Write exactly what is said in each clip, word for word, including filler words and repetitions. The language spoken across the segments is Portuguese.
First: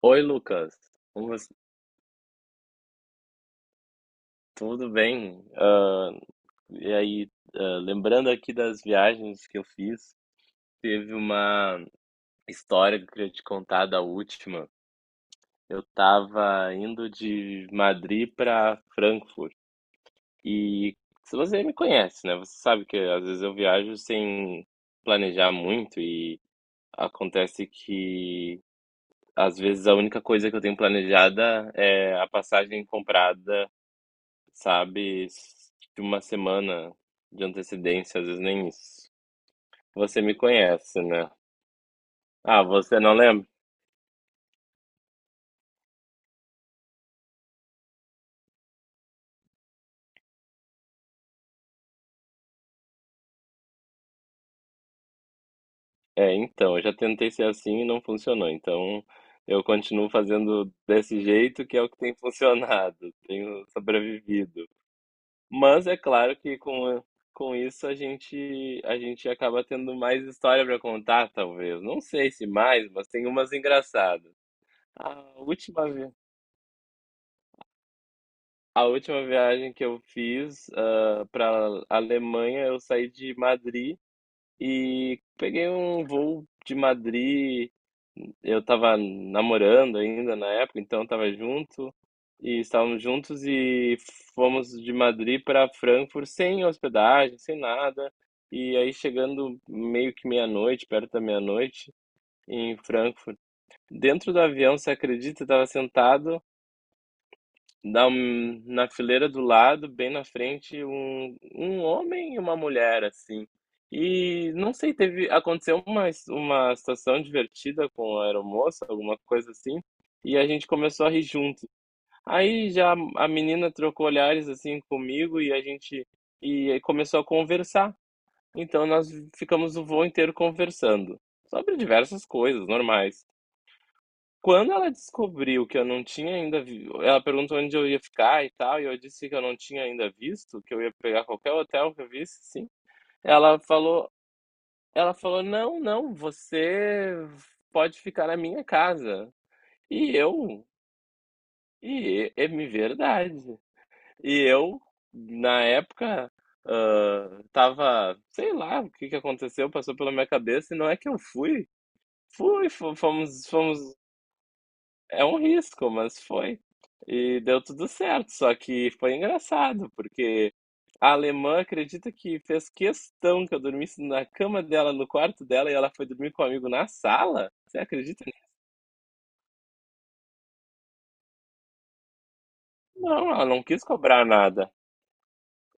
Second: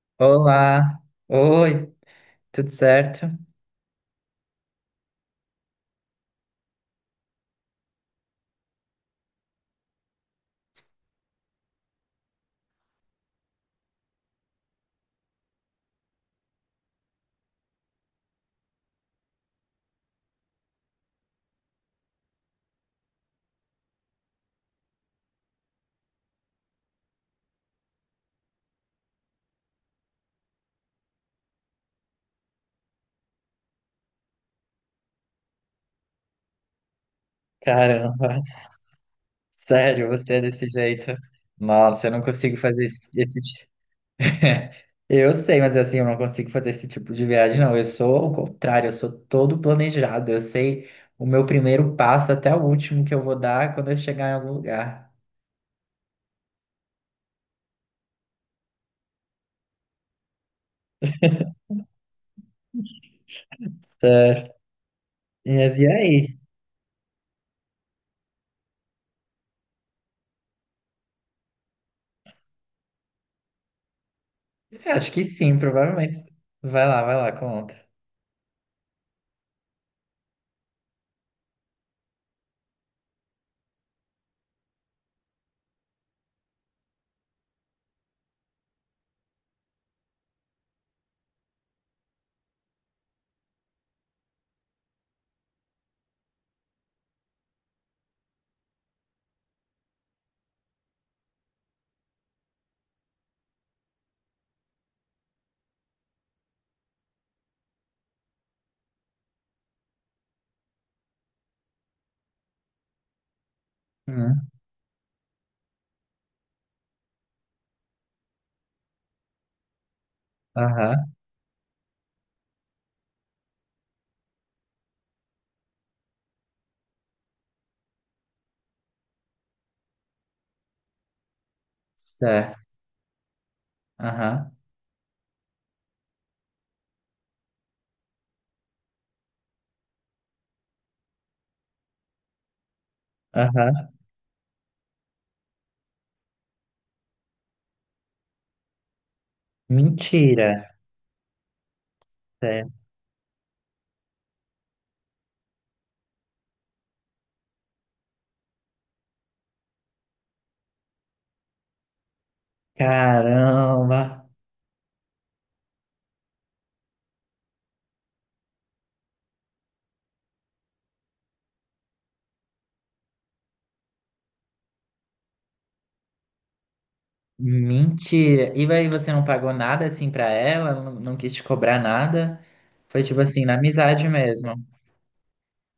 Oi, Lucas. Olá, Como você- oi, tudo certo? Tudo bem? Ah, e aí, ah, lembrando aqui das viagens que eu fiz, teve uma história que eu queria te contar da última. Eu estava indo de Madrid para Frankfurt. E se você me conhece, né? Você sabe que às vezes eu viajo sem planejar muito e acontece que às vezes a única coisa que eu tenho planejada é a passagem comprada, sabe? De uma semana de antecedência, às Caramba, vezes nem isso. sério, Você você me é desse conhece, jeito? né? Nossa, eu não consigo Ah, fazer esse, você não esse lembra? tipo. Eu sei, mas assim, eu não consigo fazer esse tipo de viagem, não. Eu sou o contrário, eu sou todo planejado. Eu sei o meu primeiro passo até o último que eu vou dar quando eu chegar em algum lugar. É, então, eu já tentei ser assim e não funcionou. Então, eu continuo fazendo desse jeito, que é o que tem funcionado. Tenho Certo. sobrevivido. Mas e Mas é claro aí? que com, com isso a gente a gente acaba tendo mais história para contar, talvez. Não sei se mais, mas tem umas engraçadas. É, Acho A que sim, última vez. provavelmente. Vai lá, vai lá, conta. A última viagem que eu fiz, para Alemanha, eu saí de Madrid e peguei um voo de Madrid. Eu estava namorando ainda na época, então estava junto e estávamos juntos e fomos de Madrid para Frankfurt sem hospedagem, sem nada. E aí chegando meio que meia-noite, perto da meia-noite, em Frankfurt, dentro do avião, você acredita, eu estava sentado. Dá um na fileira do lado, bem na frente, um um homem e uma mulher, assim. Hum, E não sei, teve aconteceu uma uma situação divertida com a aeromoça, alguma coisa assim, e a gente Aham, começou a rir junto. Aí já a menina trocou olhares, assim, comigo e a gente e aí começou a conversar. Então nós ficamos o voo inteiro conversando sobre diversas certo. coisas normais. Aham, Quando ela descobriu que eu não tinha ainda vi ela perguntou onde eu ia ficar e tal, e eu disse que eu não tinha ainda visto, que eu ia pegar qualquer hotel que eu visse, sim. Ela aham. falou Ela falou: "Não, não, você pode ficar na minha casa". E Mentira. eu e é é me verdade. E eu, na época, hã, estava sei lá o que que aconteceu, passou pela minha cabeça, e não é que eu fui. Fui, fo fomos fomos Caramba! É um risco, mas foi. E deu tudo certo, só que foi engraçado, porque a alemã acredita que fez questão que eu dormisse na cama dela, no quarto dela, e ela foi dormir com um amigo na sala? Você acredita Mentira! nisso? E aí você não pagou nada assim pra ela? Não, não quis te cobrar nada? Foi tipo Não, assim, ela na não quis amizade cobrar mesmo. nada.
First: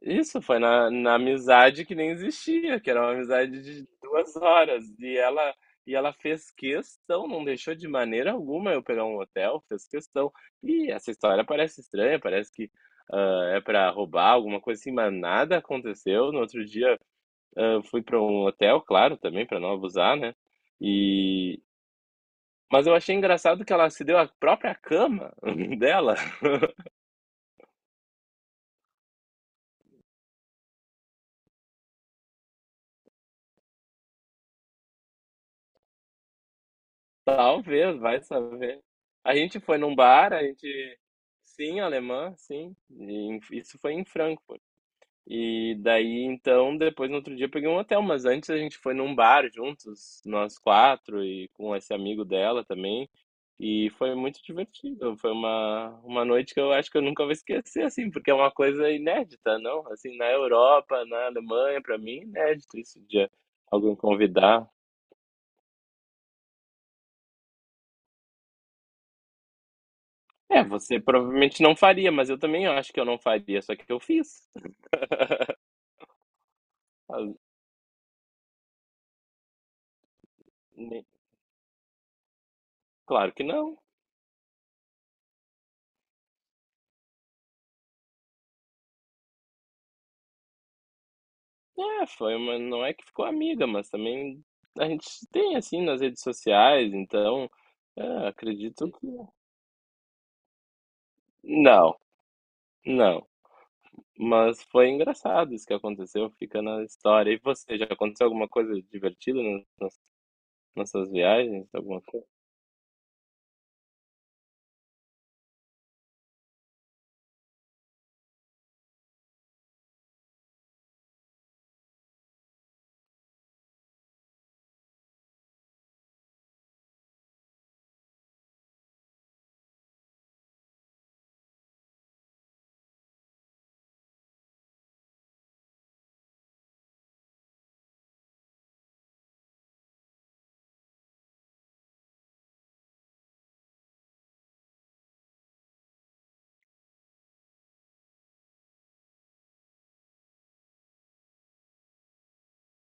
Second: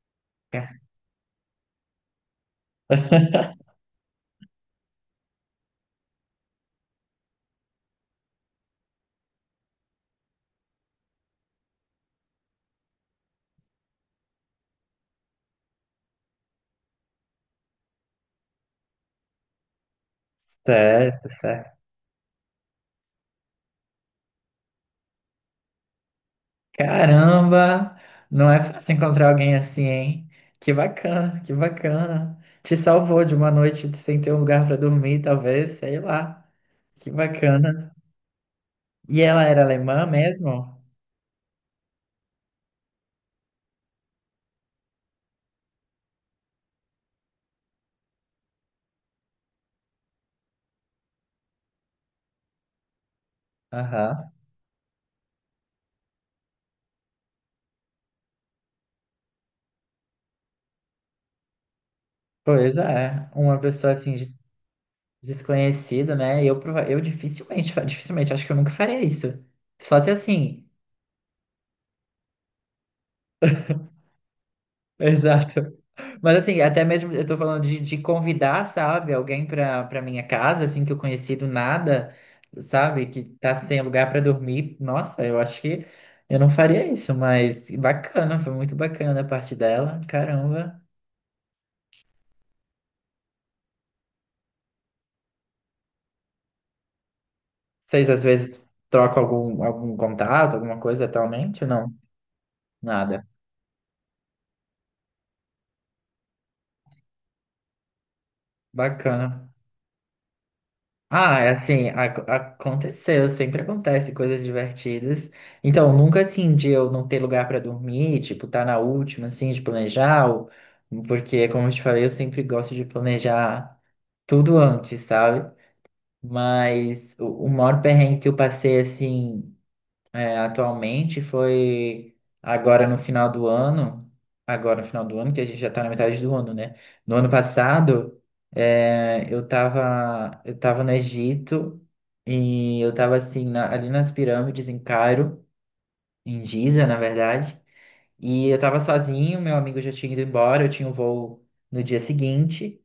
Isso, foi Ca- na na amizade que nem existia, que era uma amizade de duas horas, e ela e ela fez questão, não deixou de maneira alguma eu pegar um hotel, fez questão. E essa história parece estranha, parece que, hã, é para roubar, alguma coisa assim, mas nada aconteceu. No outro dia, hã, fui para um hotel, claro, também para não abusar, né, Certo, e certo. mas eu achei engraçado que ela se deu a própria cama dela, Caramba! Não é fácil encontrar alguém assim, hein? Que bacana, que bacana. Te salvou de uma noite sem ter um lugar pra dormir, talvez, sei lá. Que bacana. talvez, vai saber. E A ela gente era foi num alemã bar, a mesmo? gente. Sim, alemã, sim. E em- isso foi em Frankfurt. E daí, então, depois no outro dia eu peguei um hotel, mas antes a gente foi num bar juntos, nós quatro e com esse amigo dela também. E foi Aham. muito divertido. Foi uma, uma noite que eu acho que eu nunca vou esquecer, assim, porque é uma coisa inédita, não? Assim, na Europa, na Alemanha, pra mim, é Pois inédito isso de é. Uma pessoa alguém assim de convidar. desconhecido, né? Eu, prova- eu dificilmente, fa- dificilmente, acho que eu nunca faria isso. Só se É, assim, você provavelmente não faria, mas eu também acho que eu não faria, só que eu fiz. exato. Mas assim, até mesmo eu Ah, tô falando de, de convidar, sabe, alguém pra, pra minha casa, assim, que eu ne- conheci do nada, sabe, que Claro que tá não. sem lugar pra dormir. Nossa, eu acho que eu não faria isso, mas bacana, foi muito bacana a parte dela, caramba. É, foi uma não é que ficou amiga, mas também a gente se tem, assim, nas redes sociais, então, Vocês às eh, vezes acredito que trocam algum, algum contato, alguma coisa atualmente? Não, não, nada. não. Mas foi engraçado isso que aconteceu, fica na história. E você, já aconteceu alguma coisa divertida Bacana. nas nas nessas Ah, é viagens? assim, Alguma ac- coisa? aconteceu, sempre acontece coisas divertidas. Então, nunca assim de eu não ter lugar pra dormir, tipo, tá na última, assim, de planejar, ou- porque, como eu te falei, eu sempre gosto de planejar tudo antes, sabe? Mas o, o maior perrengue que eu passei, assim, é, atualmente foi agora no final do ano, agora no final do ano, que a gente já está na metade do ano, né? No ano passado, é, eu tava, eu tava no Egito e eu tava assim, na- ali nas pirâmides em Cairo, em Giza, na verdade, e eu tava sozinho, meu amigo já tinha ido embora, eu tinha um voo no dia seguinte,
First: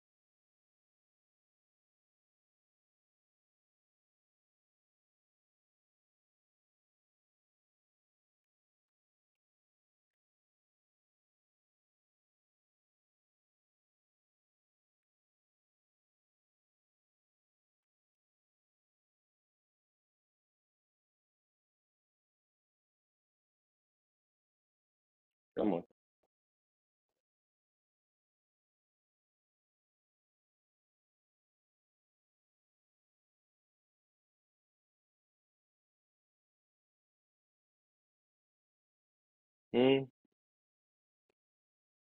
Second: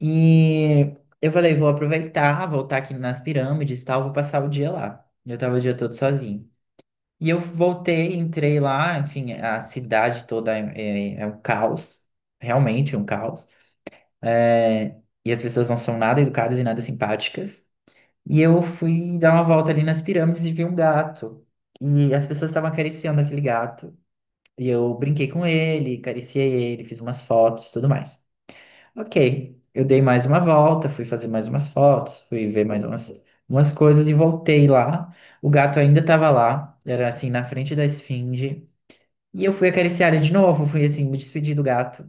e eu falei, vou aproveitar, voltar aqui nas pirâmides e tal, vou passar o dia lá. Eu tava o dia todo sozinho. E eu voltei, entrei lá, enfim, a cidade toda é, é- é um caos, realmente um caos. É, e as pessoas não são nada educadas e nada simpáticas. E eu fui dar uma volta ali nas pirâmides e vi um gato. E as pessoas estavam acariciando aquele gato. E eu brinquei com Como? ele, acariciei ele, fiz umas fotos, tudo mais. Ok, eu dei mais uma volta, fui fazer mais umas fotos, fui ver mais umas, umas coisas e voltei lá. O gato ainda estava lá, era assim, na frente da esfinge. E eu fui Hum, acariciar ele de novo, fui assim, me despedir do gato.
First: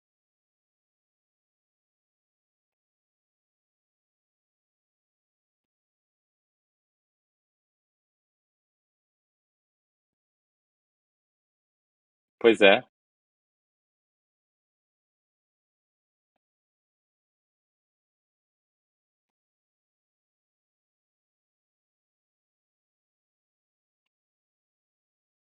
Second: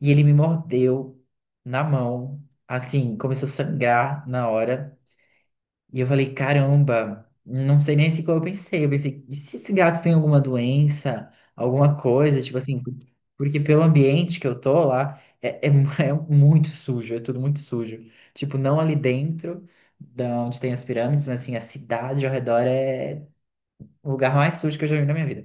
E ele me mordeu na mão, assim, começou a sangrar na hora. E eu falei, caramba, não sei nem se como eu pensei. Eu pensei, e se esse gato tem alguma doença, alguma coisa, tipo pois é. assim, por- porque pelo ambiente que eu tô lá, é, é, mu- é muito sujo, é tudo muito sujo. Tipo, não ali dentro, da onde tem as pirâmides, mas assim, a cidade ao redor é o lugar mais sujo que eu já vi na minha vida.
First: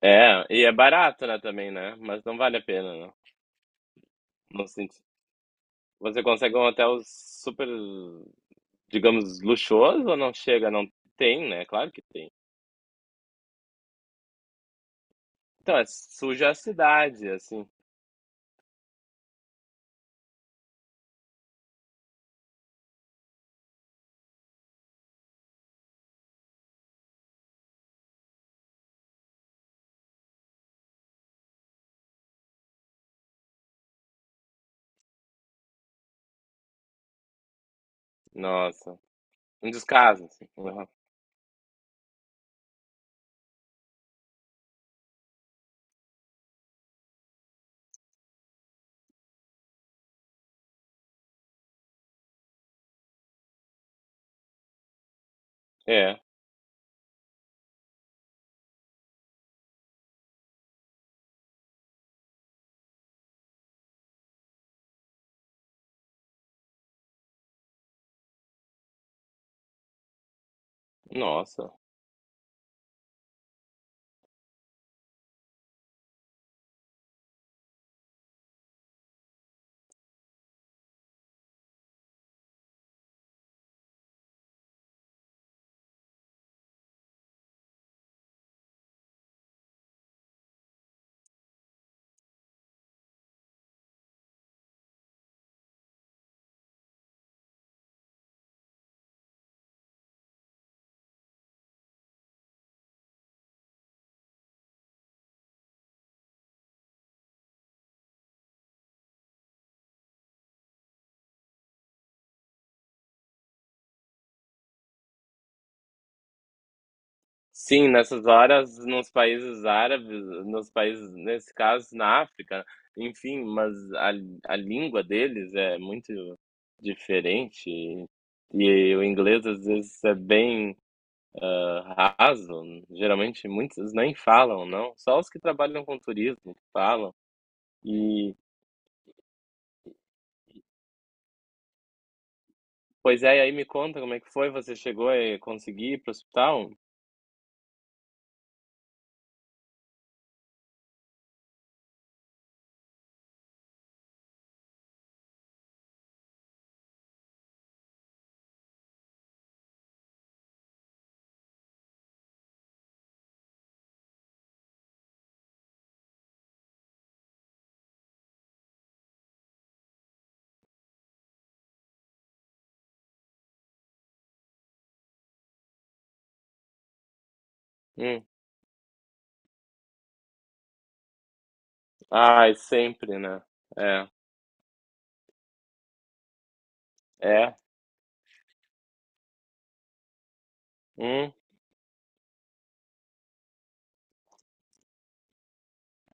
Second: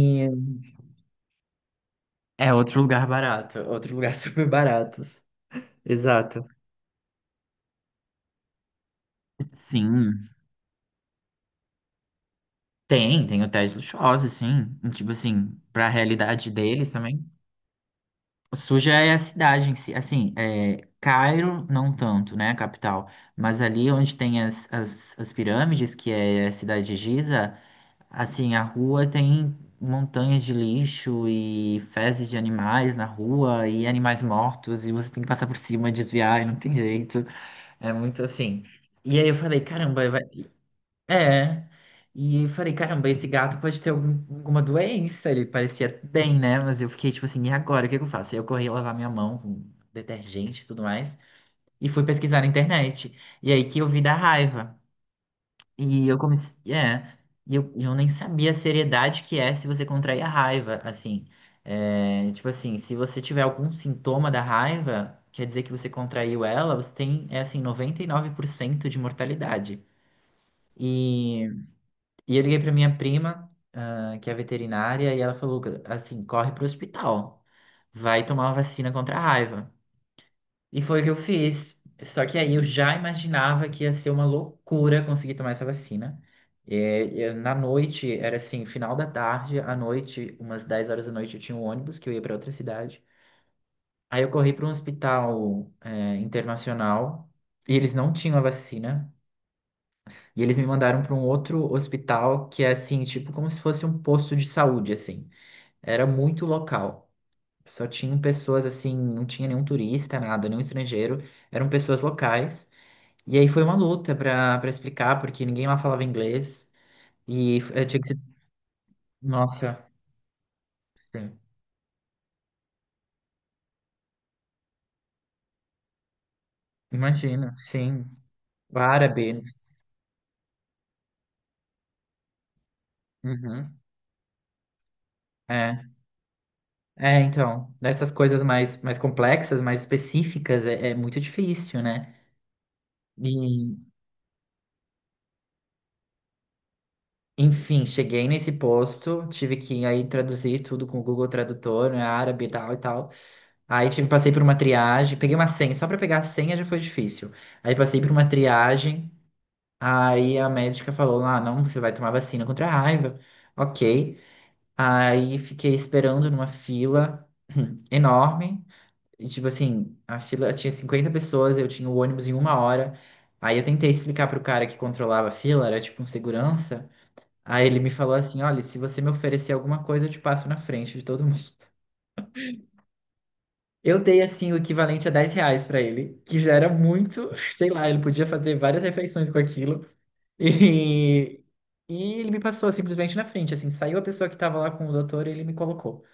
É, e é barato, né, também, né, mas não É vale a outro pena, lugar não. barato, outro lugar super Não barato. senti, você Exato. consegue um hotel super, digamos, luxuoso ou Sim, não chega? Não, tem, né, claro que tem. tem, tem hotéis luxuosos, sim. E, Tipo assim, Então, é pra realidade suja a deles também. cidade, assim. Suja é a cidade em si, assim, é, Cairo não tanto, né, a capital, mas ali onde tem as, as, as pirâmides, que é a cidade de Giza, assim, a rua tem montanhas de lixo e fezes de animais na rua e animais mortos e você tem que passar por cima, desviar e não tem jeito. É muito assim. Nossa. E aí eu falei, Um caramba, vai, descaso, assim. Uhum. é. E eu falei, caramba, esse gato pode ter algum- alguma doença. Ele parecia bem, né? Mas eu fiquei tipo assim, e agora? O que que eu faço? Aí eu corri lavar minha mão com detergente e tudo mais. E fui pesquisar na internet. E aí que eu vi da raiva. E eu É. comecei. É, e eu, e eu nem sabia a seriedade que é se você contrair a raiva, assim. É, tipo assim, se você tiver algum sintoma da raiva, quer dizer que você contraiu ela, você tem, é assim, noventa e nove por cento de mortalidade. E, Nossa. e eu liguei pra minha prima, ah, que é veterinária, e ela falou, assim, corre pro hospital, vai tomar uma vacina contra a raiva. E foi o que eu fiz. Só que aí eu já imaginava que ia ser uma loucura conseguir tomar essa vacina. É, é, na noite, era assim, final da tarde, à noite, umas dez horas da noite, eu tinha um ônibus que eu ia para outra cidade. Aí eu corri para um hospital, é, internacional e eles não tinham a vacina. E eles me mandaram para um outro hospital que é assim, tipo, como se fosse um posto de saúde, assim. Era muito local. Só tinham pessoas assim, não tinha nenhum turista, nada, nenhum estrangeiro. Eram pessoas locais. E aí foi uma luta pra para explicar, porque ninguém lá falava inglês. E eu Sim, tinha que ser. nessas horas, nos países Nossa, árabes, nos países, sim. nesse caso, na África, enfim, mas a, a língua deles é muito Imagina, diferente. sim. E, O e o árabe. inglês, às vezes, é bem ah, raso. Geralmente, Uhum. muitos nem falam, não. Só os que trabalham É. com turismo falam. É, então. Dessas E coisas mais, mais complexas, mais específicas, é, é muito difícil, né? pois E, é, e aí me conta como é que foi, você chegou a eh, conseguir ir pro hospital? enfim, cheguei nesse posto, tive que aí traduzir tudo com o Google Tradutor, né, árabe e tal e tal. Aí tive, passei por uma triagem, peguei uma senha, só para pegar a senha já foi difícil. Aí passei por uma triagem. Aí a médica falou: Ah, não, você vai tomar vacina contra a raiva. Ok. Aí fiquei esperando numa fila enorme. E, tipo assim, a fila tinha cinquenta pessoas, eu tinha o ônibus em uma hora. Aí eu tentei explicar pro cara que controlava a fila, era tipo um segurança. Aí ele me falou Hum. assim: Olha, se você me oferecer alguma coisa, eu te passo na frente de todo mundo. Ai, sempre, né? Eu É. dei assim o equivalente a dez reais pra ele, que já era muito, É. sei lá, ele podia fazer várias refeições com aquilo. Hum. E, e ele me passou simplesmente na frente, assim, saiu a pessoa que estava lá com o doutor e ele me colocou.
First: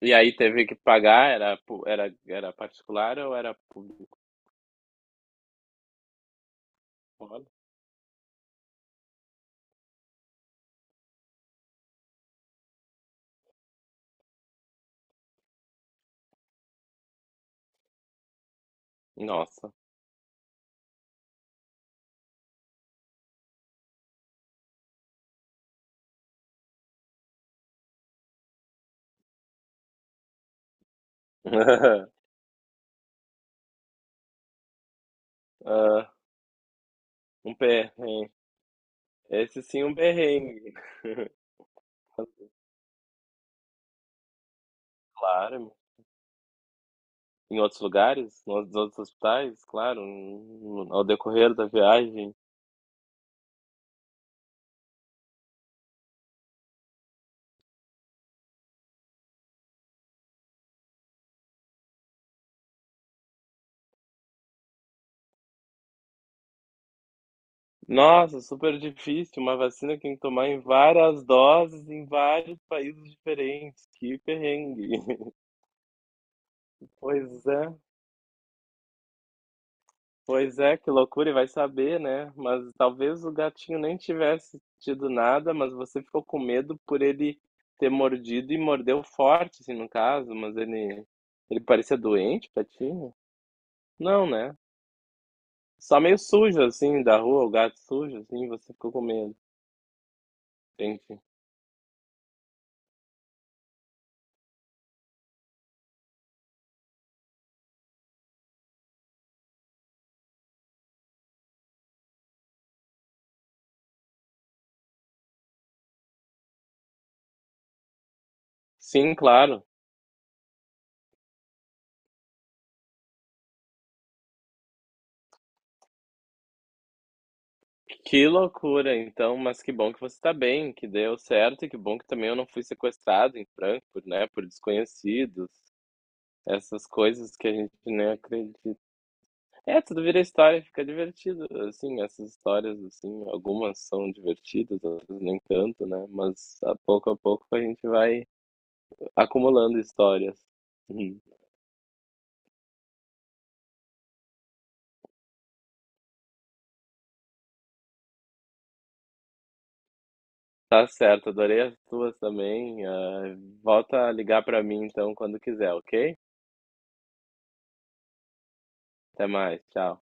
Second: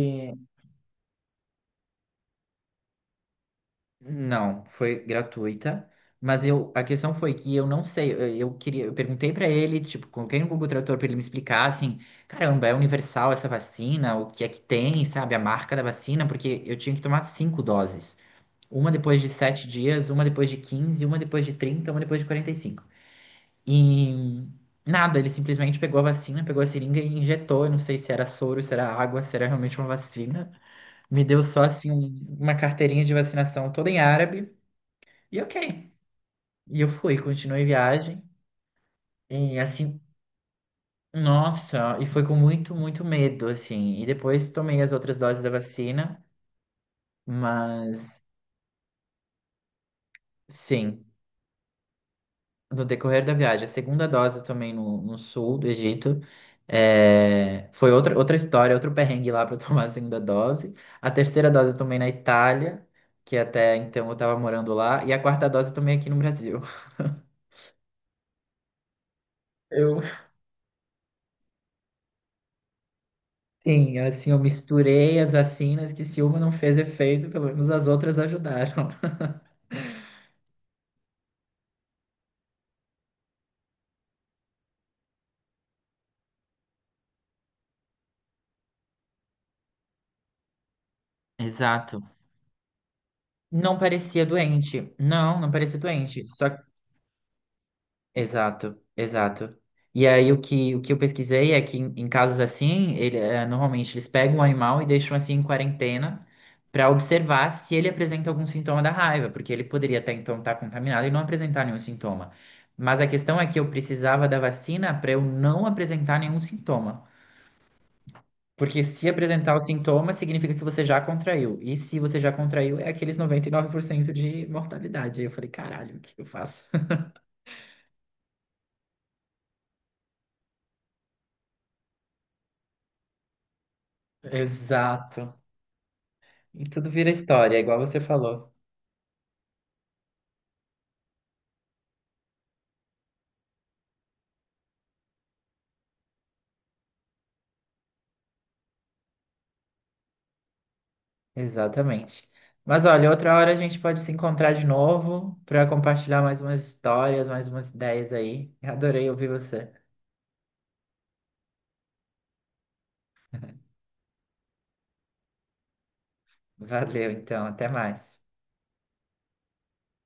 E aí teve que pagar, era pu- era era particular ou era público? não, foi gratuita, mas eu, a questão foi Olha. que eu não sei, eu, eu queria, eu perguntei pra ele, tipo, coloquei no Google Tradutor pra ele me explicar, assim, caramba, é universal essa vacina, o que é que tem, sabe, a marca da vacina, porque eu tinha que tomar cinco doses. Uma depois de sete Nossa. dias, uma depois de quinze, uma depois de trinta, uma depois de quarenta e cinco. E nada, ele simplesmente pegou a vacina, pegou a seringa e injetou. Eu não sei se era soro, se era água, se era realmente uma vacina. Me deu só assim um- uma carteirinha de vacinação toda em árabe. E ok. Ah, E eu fui, um continuei viagem. perrengue. E Esse sim, um assim, perrengue. nossa, e foi com muito, muito medo, assim. E depois tomei as outras doses da Claro. vacina, Em outros mas lugares, nos outros hospitais, claro, no- ao sim. decorrer da viagem. No decorrer da viagem. A segunda dose também no, no sul do Egito. É, foi outra, outra história, outro perrengue lá para eu tomar a segunda dose. A terceira dose também na Itália, que até então eu tava morando lá. E a quarta dose também aqui no Brasil. Nossa, super difícil. Uma vacina Eu, que tem que tomar em várias doses em vários países diferentes. sim, Que assim, eu perrengue. misturei as vacinas, que se uma não fez efeito, pelo Pois menos é, as outras ajudaram. pois é, que loucura. E vai saber, né? Mas talvez o gatinho nem tivesse tido nada, mas você ficou com medo por ele ter mordido e mordeu forte, assim, no caso. Mas ele, ele parecia Exato. doente, patinho? Não parecia Não, né? doente. Não, não parecia Só meio doente. Só. sujo, assim, da rua, o gato sujo, assim, você Exato, ficou com medo. exato. E aí o que, o que eu Entendi. pesquisei é que em, em casos assim, ele, eh, normalmente eles pegam o animal e deixam assim em quarentena para observar se ele apresenta algum sintoma da raiva, porque ele poderia até então estar contaminado e não apresentar nenhum sintoma. Mas a questão é que eu precisava da vacina para eu não apresentar nenhum sintoma. Porque se Sim, apresentar o claro. sintoma, significa que você já contraiu. E se você já contraiu, é aqueles noventa e nove por cento de mortalidade. Aí eu falei, caralho, o que eu faço? Que loucura, então, mas que bom que você está bem, que deu certo e que bom que também eu não fui sequestrado em Frankfurt, né, por Exato. desconhecidos. E Essas tudo vira coisas que a história, gente igual você nem falou. acredita. É, tudo vira história, fica divertido, assim, essas histórias, assim, algumas são divertidas, outras nem tanto, né, mas a pouco a pouco a gente vai acumulando histórias. Uhum. Exatamente. Mas olha, outra hora a gente pode se encontrar de novo para compartilhar mais umas histórias, mais umas ideias aí. Adorei ouvir você. Tá certo, adorei as tuas também. Ah, volta a ligar para mim, então, quando quiser, ok? Valeu, então, até mais. Até mais, tchau.